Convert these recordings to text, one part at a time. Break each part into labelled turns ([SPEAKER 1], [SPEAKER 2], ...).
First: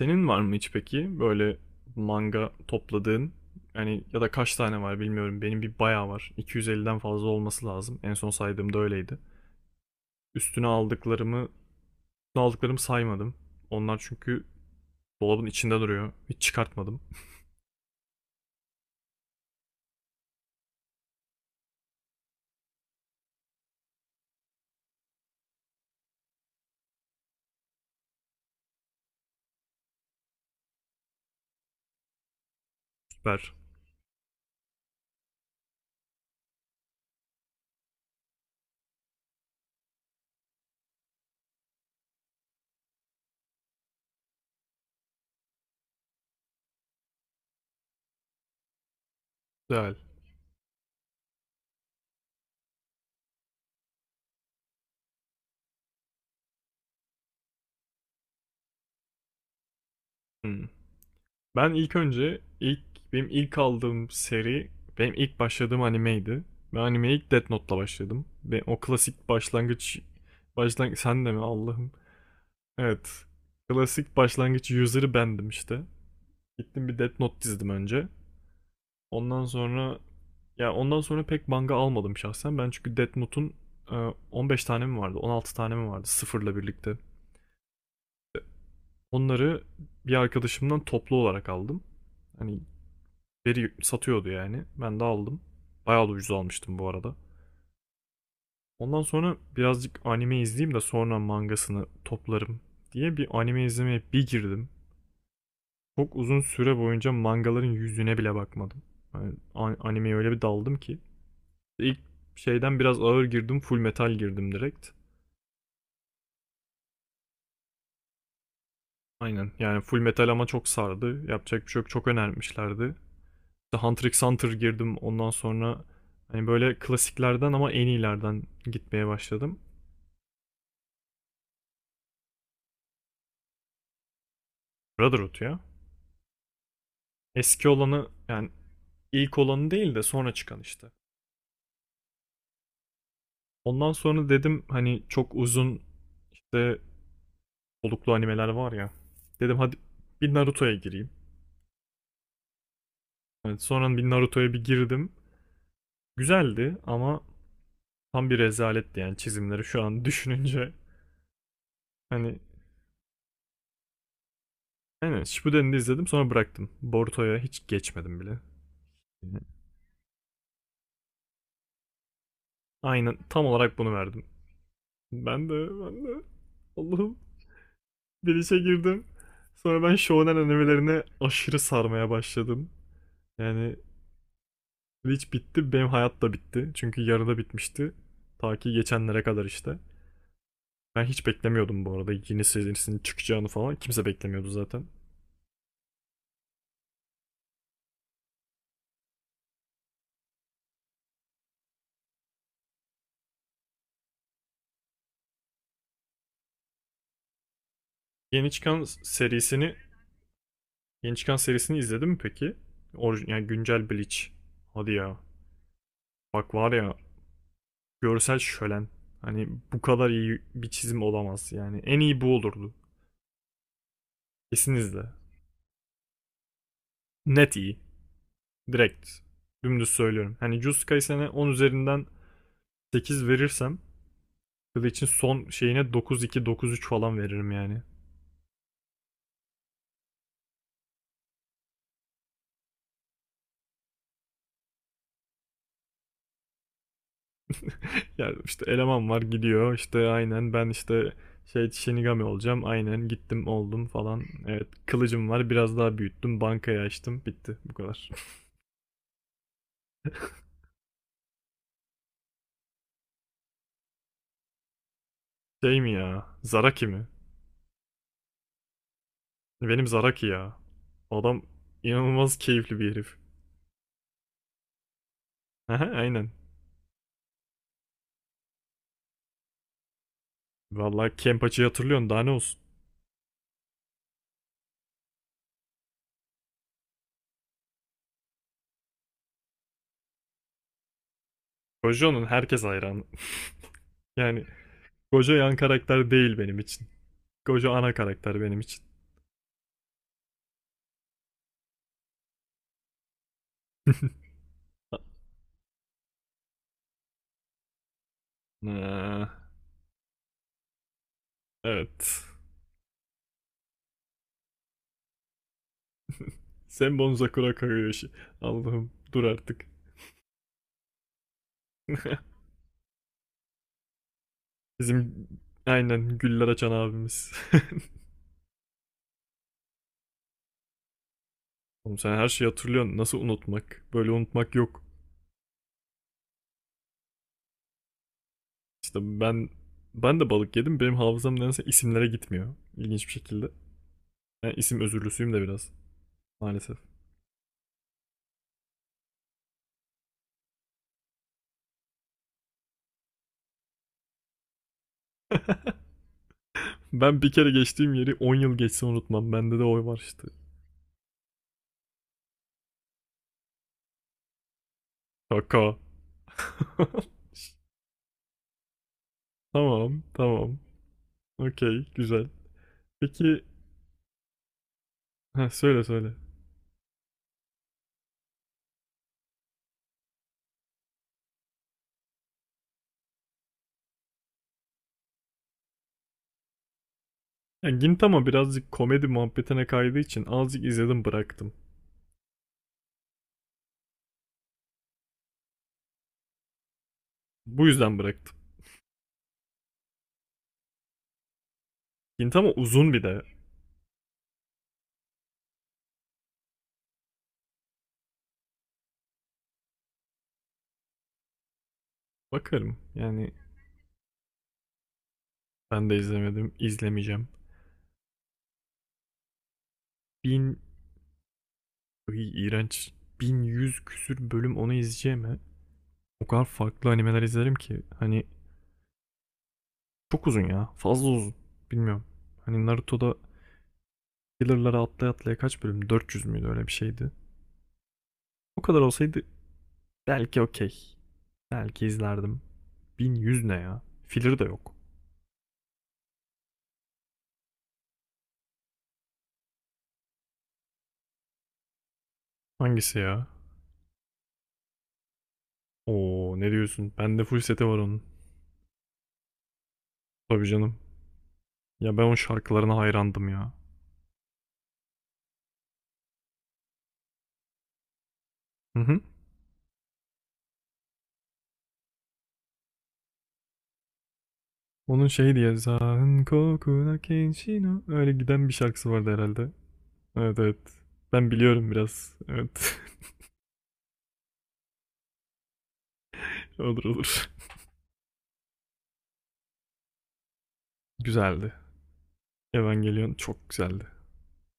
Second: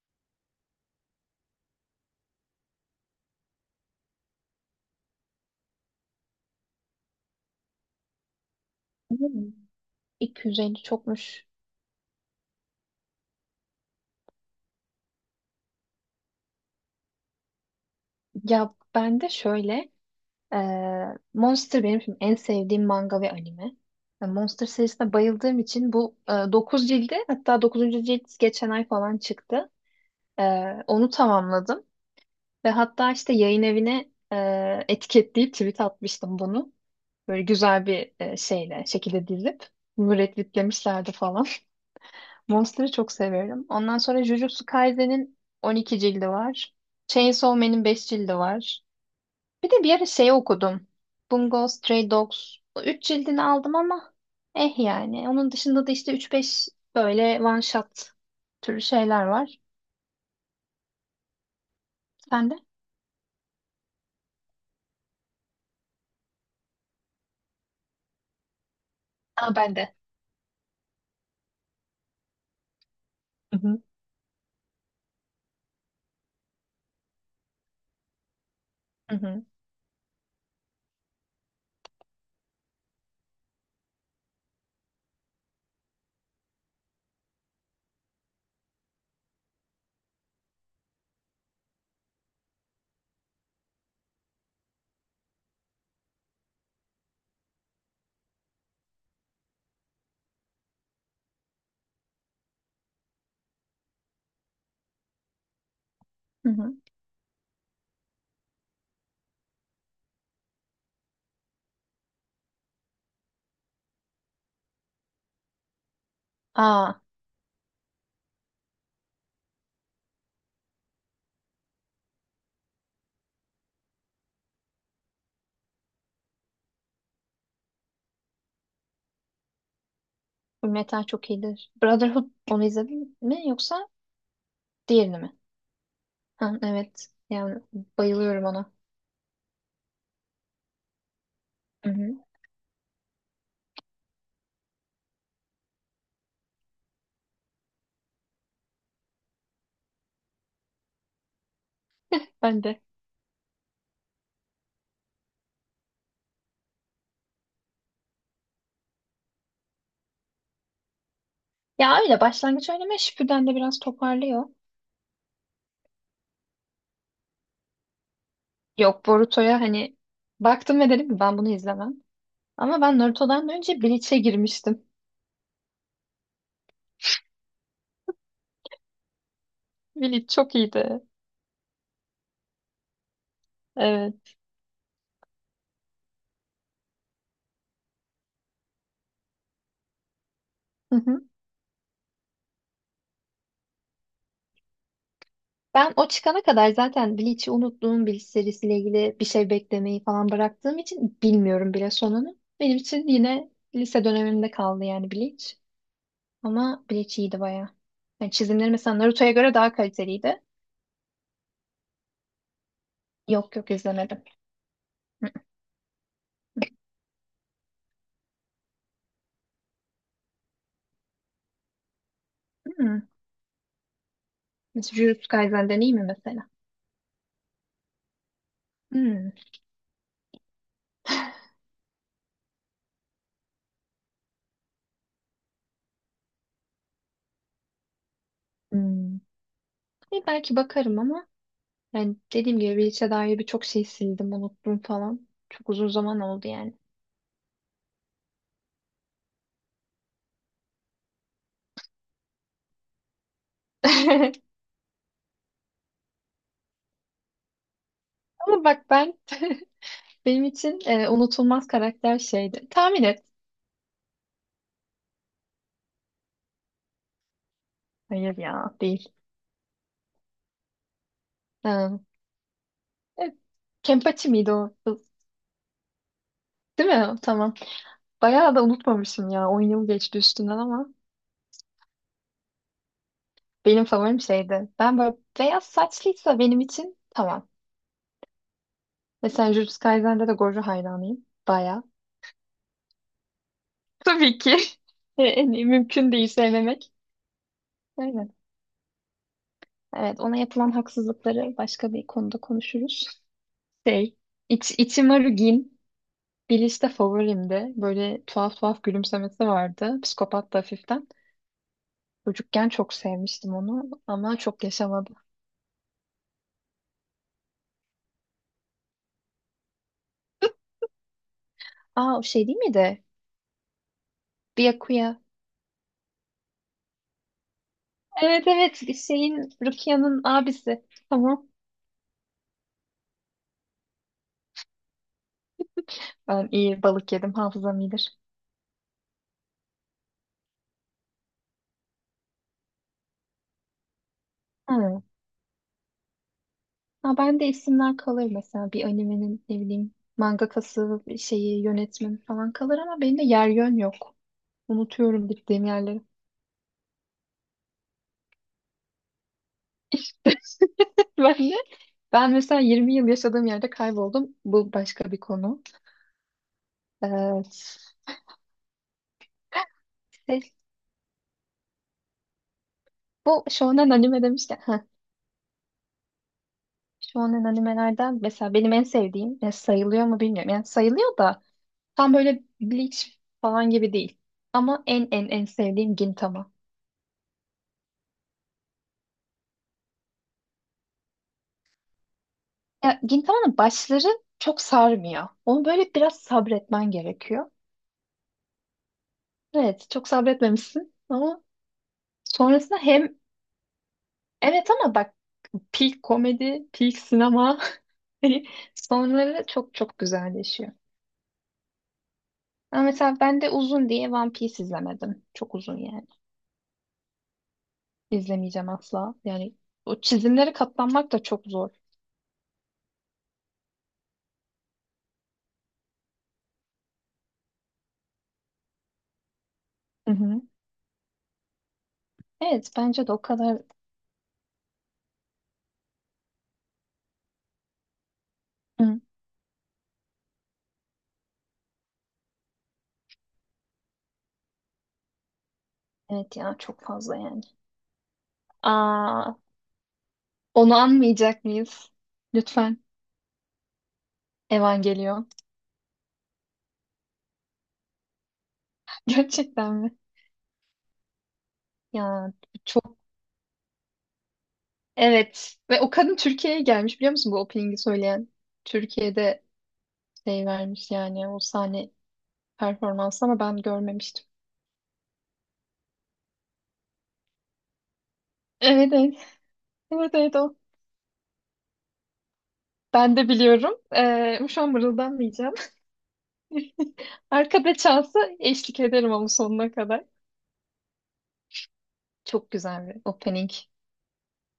[SPEAKER 1] Senin var mı hiç peki böyle manga topladığın? Yani ya da kaç tane var bilmiyorum. Benim bir bayağı var. 250'den fazla olması lazım. En son saydığımda öyleydi.
[SPEAKER 2] Hmm,
[SPEAKER 1] Üstüne
[SPEAKER 2] 250
[SPEAKER 1] aldıklarımı,
[SPEAKER 2] çokmuş.
[SPEAKER 1] üstüne aldıklarımı saymadım. Onlar çünkü dolabın içinde duruyor. Hiç çıkartmadım.
[SPEAKER 2] Ya ben de şöyle e, Monster benim şimdi en sevdiğim manga ve anime. Monster serisine bayıldığım için bu 9 cildi, hatta 9. cilt geçen ay falan çıktı. E, onu tamamladım ve hatta işte
[SPEAKER 1] Süper.
[SPEAKER 2] yayın evine etiketleyip tweet atmıştım bunu. Böyle güzel bir şekilde dizip müretritlemişlerdi falan. Monster'ı çok severim. Ondan sonra Jujutsu Kaisen'in 12 cildi var. Chainsaw Man'in 5 cildi var. Bir de
[SPEAKER 1] Güzel.
[SPEAKER 2] bir ara şey okudum. Bungo Stray Dogs. O 3 cildini aldım ama eh yani. Onun dışında da işte 3-5 böyle one shot türü şeyler var.
[SPEAKER 1] Hmm. Ben ilk önce
[SPEAKER 2] Sen de?
[SPEAKER 1] ilk benim ilk aldığım seri benim ilk başladığım animeydi. Ben animeye ilk Death Note'la başladım. Ve o klasik
[SPEAKER 2] Aa, ben de.
[SPEAKER 1] başlangıç sen de mi Allah'ım? Evet.
[SPEAKER 2] Hı hı.
[SPEAKER 1] Klasik başlangıç user'ı bendim işte. Gittim bir Death Note dizdim önce.
[SPEAKER 2] Hı
[SPEAKER 1] Ondan
[SPEAKER 2] hı.
[SPEAKER 1] sonra ondan sonra pek manga almadım şahsen. Ben çünkü Death Note'un e, 15 tane mi vardı, 16 tane mi vardı sıfırla birlikte. Onları bir arkadaşımdan toplu olarak aldım. Hani biri satıyordu yani. Ben de aldım. Bayağı da ucuz almıştım bu arada. Ondan sonra birazcık anime izleyeyim de sonra mangasını toplarım diye bir anime izlemeye bir girdim. Çok uzun
[SPEAKER 2] Hı hı.
[SPEAKER 1] süre boyunca mangaların yüzüne bile bakmadım. Yani animeye öyle bir daldım ki. İlk şeyden biraz ağır girdim, full metal girdim direkt.
[SPEAKER 2] Aa,
[SPEAKER 1] Aynen yani full metal ama çok sardı. Yapacak bir şey yok, çok önermişlerdi. İşte Hunter x Hunter girdim ondan sonra hani böyle klasiklerden ama en iyilerden gitmeye başladım.
[SPEAKER 2] Fullmetal çok iyidir. Brotherhood onu izledin mi yoksa diğerini mi?
[SPEAKER 1] Brotherhood ya.
[SPEAKER 2] Ha, evet. Yani
[SPEAKER 1] Eski olanı
[SPEAKER 2] bayılıyorum
[SPEAKER 1] yani
[SPEAKER 2] ona.
[SPEAKER 1] ilk olanı değil de sonra çıkan işte.
[SPEAKER 2] Hı hı.
[SPEAKER 1] Ondan sonra dedim hani çok uzun işte soluklu animeler var ya. Dedim hadi bir Naruto'ya gireyim.
[SPEAKER 2] Ben de.
[SPEAKER 1] Evet, sonra bir Naruto'ya bir girdim. Güzeldi ama tam bir rezaletti yani çizimleri şu an düşününce.
[SPEAKER 2] Ya öyle
[SPEAKER 1] Hani
[SPEAKER 2] başlangıç oynamaya Shippuden de biraz toparlıyor.
[SPEAKER 1] aynen Shippuden'i de izledim sonra bıraktım. Boruto'ya hiç geçmedim bile.
[SPEAKER 2] Yok, Boruto'ya hani baktım ve dedim ki ben bunu izlemem. Ama ben
[SPEAKER 1] Aynen tam
[SPEAKER 2] Naruto'dan
[SPEAKER 1] olarak
[SPEAKER 2] önce
[SPEAKER 1] bunu
[SPEAKER 2] Bleach'e
[SPEAKER 1] verdim.
[SPEAKER 2] girmiştim.
[SPEAKER 1] Ben de Allah'ım bir işe girdim. Sonra ben
[SPEAKER 2] Bleach
[SPEAKER 1] shonen
[SPEAKER 2] çok iyiydi.
[SPEAKER 1] animelerine aşırı sarmaya başladım. Yani
[SPEAKER 2] Evet.
[SPEAKER 1] hiç bitti benim hayat da bitti. Çünkü yarıda bitmişti. Ta ki geçenlere kadar işte.
[SPEAKER 2] Hı
[SPEAKER 1] Ben
[SPEAKER 2] hı.
[SPEAKER 1] hiç beklemiyordum bu arada yeni serisinin çıkacağını falan. Kimse beklemiyordu zaten.
[SPEAKER 2] Ben o çıkana kadar zaten Bleach'i unuttuğum, Bleach serisiyle ilgili bir şey beklemeyi falan bıraktığım için bilmiyorum bile sonunu. Benim için yine lise dönemimde kaldı yani Bleach. Ama Bleach iyiydi bayağı. Yani
[SPEAKER 1] Yeni
[SPEAKER 2] çizimleri
[SPEAKER 1] çıkan
[SPEAKER 2] mesela Naruto'ya göre daha
[SPEAKER 1] serisini
[SPEAKER 2] kaliteliydi.
[SPEAKER 1] yeni çıkan serisini izledin mi peki? Orijin, yani
[SPEAKER 2] Yok, yok
[SPEAKER 1] güncel Bleach.
[SPEAKER 2] izlemedim.
[SPEAKER 1] Hadi ya. Bak var ya görsel şölen. Hani bu kadar iyi bir çizim olamaz. Yani en iyi bu olurdu.
[SPEAKER 2] Hmm.
[SPEAKER 1] Kesin izle.
[SPEAKER 2] Jujutsu Kaisen'den iyi mi mesela?
[SPEAKER 1] Net iyi. Direkt.
[SPEAKER 2] Hmm.
[SPEAKER 1] Dümdüz söylüyorum. Hani Jujutsu Kaisen'e 10 üzerinden 8 verirsem Bleach'in son şeyine dokuz iki dokuz üç falan veririm yani.
[SPEAKER 2] Hmm. Belki bakarım ama yani dediğim gibi Bleach'e dair birçok şey sildim, unuttum falan. Çok uzun zaman oldu yani.
[SPEAKER 1] Ya işte eleman var gidiyor işte aynen ben işte şey Shinigami olacağım aynen gittim oldum falan. Evet kılıcım var biraz daha büyüttüm bankayı açtım bitti bu kadar.
[SPEAKER 2] Ama bak benim için unutulmaz karakter şeydi. Tahmin et.
[SPEAKER 1] Şey mi ya Zaraki mi?
[SPEAKER 2] Hayır ya, değil.
[SPEAKER 1] Benim Zaraki ya. Adam
[SPEAKER 2] Ha.
[SPEAKER 1] inanılmaz keyifli bir herif.
[SPEAKER 2] Evet. Kenpachi miydi o? Kız?
[SPEAKER 1] Aha, aynen.
[SPEAKER 2] Değil mi? Tamam. Bayağı da unutmamışım ya. 10 yıl geçti üstünden ama
[SPEAKER 1] Vallahi Kenpachi'yi hatırlıyorsun daha ne olsun.
[SPEAKER 2] benim favorim şeydi. Ben böyle beyaz saçlıysa benim için tamam. Mesela Jujutsu Kaisen'de de Gojo hayranıyım. Baya.
[SPEAKER 1] Gojo'nun herkes hayranı.
[SPEAKER 2] Tabii
[SPEAKER 1] Yani
[SPEAKER 2] ki.
[SPEAKER 1] Gojo
[SPEAKER 2] En
[SPEAKER 1] yan
[SPEAKER 2] iyi,
[SPEAKER 1] karakter
[SPEAKER 2] mümkün değil
[SPEAKER 1] değil benim için.
[SPEAKER 2] sevmemek.
[SPEAKER 1] Gojo ana
[SPEAKER 2] Aynen.
[SPEAKER 1] karakter benim için.
[SPEAKER 2] Evet, ona yapılan haksızlıkları başka bir konuda konuşuruz. Şey, Ichimaru Gin, Bleach'te favorimdi. Böyle tuhaf tuhaf gülümsemesi
[SPEAKER 1] Ah,
[SPEAKER 2] vardı. Psikopat da hafiften.
[SPEAKER 1] evet.
[SPEAKER 2] Çocukken çok sevmiştim onu ama çok yaşamadı.
[SPEAKER 1] Senbon Sakura Kagoyoshi. Allah'ım dur artık.
[SPEAKER 2] Aa, o şey değil miydi? Byakuya.
[SPEAKER 1] Bizim aynen güller açan abimiz.
[SPEAKER 2] Evet, evet, şeyin Rukia'nın abisi. Tamam.
[SPEAKER 1] Oğlum sen her şeyi hatırlıyorsun. Nasıl unutmak? Böyle unutmak yok.
[SPEAKER 2] Ben iyi balık yedim, hafızam iyidir.
[SPEAKER 1] İşte ben de balık yedim. Benim hafızam nedense isimlere gitmiyor. İlginç bir şekilde. Ben isim
[SPEAKER 2] Hı.
[SPEAKER 1] özürlüsüyüm de biraz. Maalesef.
[SPEAKER 2] Ha, ben de isimler kalır mesela bir animenin ne bileyim mangakası, şeyi, yönetmeni falan kalır ama benim de yer yön yok. Unutuyorum gittiğim yerleri.
[SPEAKER 1] Ben bir kere geçtiğim yeri 10 yıl geçse unutmam. Bende de oy var işte.
[SPEAKER 2] Ben de ben mesela 20 yıl yaşadığım yerde kayboldum. Bu başka bir konu.
[SPEAKER 1] Şaka.
[SPEAKER 2] Evet.
[SPEAKER 1] Tamam,
[SPEAKER 2] Şey,
[SPEAKER 1] tamam. Okey, güzel. Peki,
[SPEAKER 2] bu shonen anime demişken. Heh.
[SPEAKER 1] ha, söyle söyle.
[SPEAKER 2] Shonen animelerden mesela benim en sevdiğim, ya sayılıyor mu bilmiyorum. Yani sayılıyor da tam böyle Bleach falan gibi değil. Ama en en en sevdiğim Gintama.
[SPEAKER 1] Ya Gintama birazcık komedi muhabbetine kaydığı için azıcık izledim bıraktım.
[SPEAKER 2] Ya Gintama'nın başları çok sarmıyor. Onu böyle biraz sabretmen gerekiyor.
[SPEAKER 1] Bu yüzden bıraktım.
[SPEAKER 2] Evet, çok sabretmemişsin ama
[SPEAKER 1] Gintama
[SPEAKER 2] sonrasında
[SPEAKER 1] uzun bir
[SPEAKER 2] hem
[SPEAKER 1] de.
[SPEAKER 2] evet ama bak, peak komedi, peak sinema hani sonları çok çok güzelleşiyor.
[SPEAKER 1] Bakarım.
[SPEAKER 2] Ama mesela
[SPEAKER 1] Yani
[SPEAKER 2] ben de uzun diye One Piece izlemedim. Çok uzun
[SPEAKER 1] ben de
[SPEAKER 2] yani.
[SPEAKER 1] izlemedim. İzlemeyeceğim.
[SPEAKER 2] İzlemeyeceğim asla. Yani o çizimlere
[SPEAKER 1] Bin...
[SPEAKER 2] katlanmak da çok zor.
[SPEAKER 1] Iy, iğrenç. 1.100 küsür bölüm onu izleyeceğim ha. O kadar farklı animeler izlerim ki. Hani
[SPEAKER 2] Hı
[SPEAKER 1] çok
[SPEAKER 2] hı.
[SPEAKER 1] uzun ya. Fazla uzun. Bilmiyorum. Hani
[SPEAKER 2] Evet, bence de
[SPEAKER 1] Naruto'da
[SPEAKER 2] o kadar.
[SPEAKER 1] Killer'lara atlaya atlaya kaç bölüm? 400 müydü öyle bir şeydi. O kadar
[SPEAKER 2] Hı.
[SPEAKER 1] olsaydı belki okey. Belki izlerdim. 1.100 ne ya? Filler de yok.
[SPEAKER 2] Evet ya, çok fazla yani. Aa, onu anmayacak mıyız? Lütfen.
[SPEAKER 1] Hangisi ya?
[SPEAKER 2] Evangelion.
[SPEAKER 1] Oo ne diyorsun? Bende full seti var onun.
[SPEAKER 2] Gerçekten mi?
[SPEAKER 1] Tabii canım. Ya ben o
[SPEAKER 2] Ya
[SPEAKER 1] şarkılarına
[SPEAKER 2] çok,
[SPEAKER 1] hayrandım ya.
[SPEAKER 2] evet. Ve o kadın Türkiye'ye gelmiş, biliyor musun, bu opening'i söyleyen?
[SPEAKER 1] Hı hı.
[SPEAKER 2] Türkiye'de şey vermiş yani, o sahne performansı, ama ben görmemiştim.
[SPEAKER 1] Onun şey diye Zan kokuna kenshino öyle giden bir şarkısı
[SPEAKER 2] Evet,
[SPEAKER 1] vardı
[SPEAKER 2] evet.
[SPEAKER 1] herhalde.
[SPEAKER 2] Evet, evet,
[SPEAKER 1] Evet
[SPEAKER 2] o.
[SPEAKER 1] evet. Ben biliyorum biraz. Evet.
[SPEAKER 2] Ben de biliyorum. Şu an mırıldanmayacağım.
[SPEAKER 1] Olur olur.
[SPEAKER 2] Arkada çalsa eşlik ederim, ama sonuna kadar.
[SPEAKER 1] Güzeldi.
[SPEAKER 2] Çok güzel bir
[SPEAKER 1] Evangelion çok
[SPEAKER 2] opening.
[SPEAKER 1] güzeldi.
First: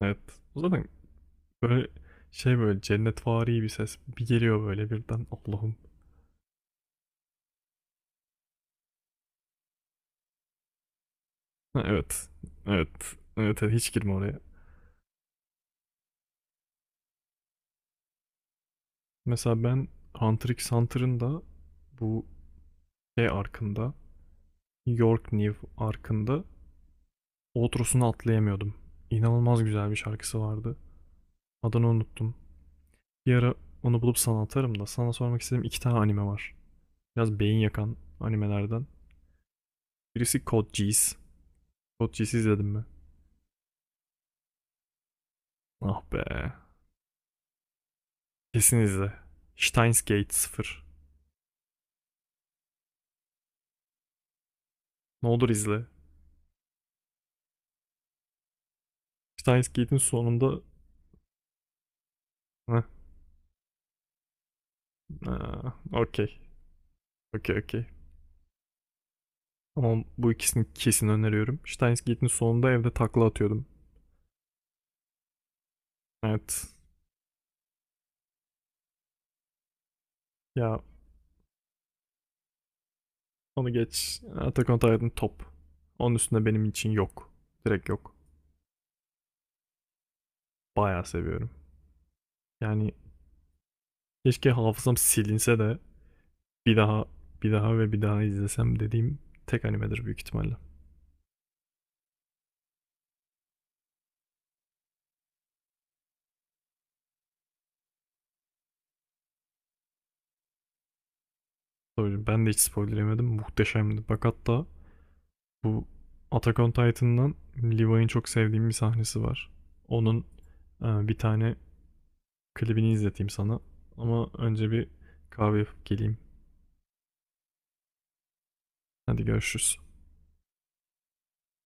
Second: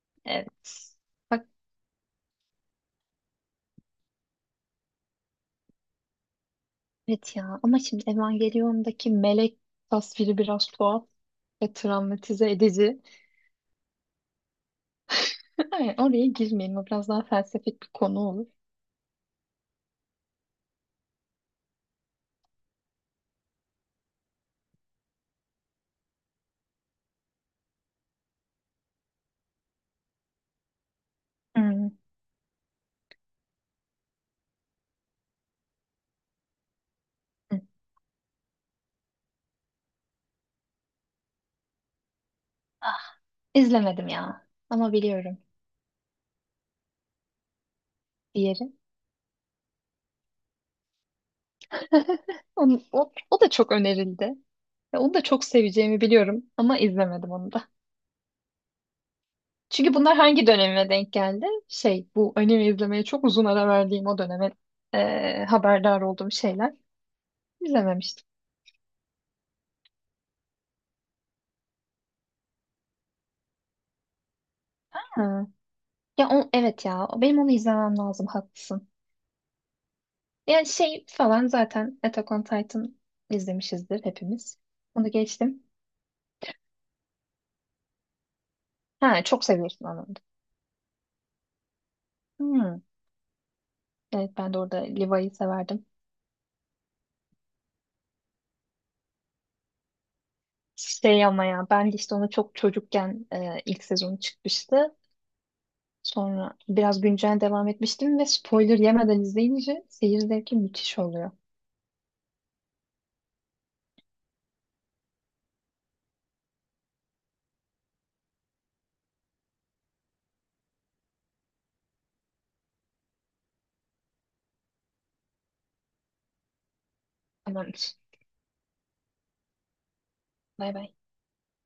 [SPEAKER 1] Evet. O zaten
[SPEAKER 2] Evet. Bak
[SPEAKER 1] böyle şey böyle cennetvari bir ses bir geliyor böyle birden. Allah'ım.
[SPEAKER 2] evet ya, ama şimdi Evangelion'daki melek tasviri biraz tuhaf ve
[SPEAKER 1] Ha, evet.
[SPEAKER 2] travmatize
[SPEAKER 1] Evet.
[SPEAKER 2] edici.
[SPEAKER 1] Evet, evet hiç girme oraya.
[SPEAKER 2] Hayır, oraya girmeyelim. O biraz daha felsefik bir konu olur.
[SPEAKER 1] Mesela ben Hunter x Hunter'ın da bu şey arkında York New arkında outrosunu atlayamıyordum. İnanılmaz güzel bir şarkısı vardı. Adını
[SPEAKER 2] Hmm.
[SPEAKER 1] unuttum. Bir ara onu bulup sana atarım da sana sormak istediğim iki tane anime var. Biraz beyin
[SPEAKER 2] Hı.
[SPEAKER 1] yakan animelerden. Birisi Code Geass. Code Geass'i izledin mi?
[SPEAKER 2] Ah, izlemedim ya. Ama biliyorum
[SPEAKER 1] Ah be.
[SPEAKER 2] diğeri.
[SPEAKER 1] Kesin izle. Steins Gate sıfır.
[SPEAKER 2] O da çok önerildi. Ve onu da
[SPEAKER 1] Ne
[SPEAKER 2] çok
[SPEAKER 1] olur izle.
[SPEAKER 2] seveceğimi biliyorum ama izlemedim onu da.
[SPEAKER 1] Steins
[SPEAKER 2] Çünkü
[SPEAKER 1] Gate'in
[SPEAKER 2] bunlar hangi
[SPEAKER 1] sonunda...
[SPEAKER 2] döneme denk geldi? Şey, bu anime
[SPEAKER 1] Heh,
[SPEAKER 2] izlemeye çok uzun ara verdiğim o döneme
[SPEAKER 1] aa,
[SPEAKER 2] haberdar
[SPEAKER 1] okey.
[SPEAKER 2] olduğum şeyler.
[SPEAKER 1] Okey okey.
[SPEAKER 2] İzlememiştim.
[SPEAKER 1] Ama bu ikisini kesin öneriyorum. Steins Gate'in sonunda evde takla atıyordum.
[SPEAKER 2] Ha. Ya o,
[SPEAKER 1] Evet.
[SPEAKER 2] evet ya, benim onu izlemem lazım, haklısın. Yani
[SPEAKER 1] Ya
[SPEAKER 2] şey falan zaten Attack on Titan
[SPEAKER 1] onu
[SPEAKER 2] izlemişizdir
[SPEAKER 1] geç.
[SPEAKER 2] hepimiz.
[SPEAKER 1] Attack on Titan
[SPEAKER 2] Onu
[SPEAKER 1] top.
[SPEAKER 2] geçtim.
[SPEAKER 1] Onun üstünde benim için yok. Direkt yok.
[SPEAKER 2] Ha, çok seviyorsun, anladım.
[SPEAKER 1] Bayağı seviyorum.
[SPEAKER 2] Hmm.
[SPEAKER 1] Yani
[SPEAKER 2] Evet,
[SPEAKER 1] keşke
[SPEAKER 2] ben de orada
[SPEAKER 1] hafızam
[SPEAKER 2] Levi'yi
[SPEAKER 1] silinse de
[SPEAKER 2] severdim.
[SPEAKER 1] bir daha bir daha ve bir daha izlesem dediğim tek animedir büyük ihtimalle.
[SPEAKER 2] Şey, ama ya ben de işte onu çok çocukken ilk sezonu çıkmıştı. Sonra biraz güncel devam etmiştim ve spoiler yemeden izleyince seyir zevki müthiş oluyor.
[SPEAKER 1] Tabii ben de hiç spoiler yemedim. Muhteşemdi. Bak hatta bu Attack on Titan'dan Levi'nin çok sevdiğim bir sahnesi var. Onun bir tane klibini izleteyim sana. Ama önce bir kahve yapıp geleyim.
[SPEAKER 2] Tamamdır.
[SPEAKER 1] Hadi görüşürüz.
[SPEAKER 2] Bay bay.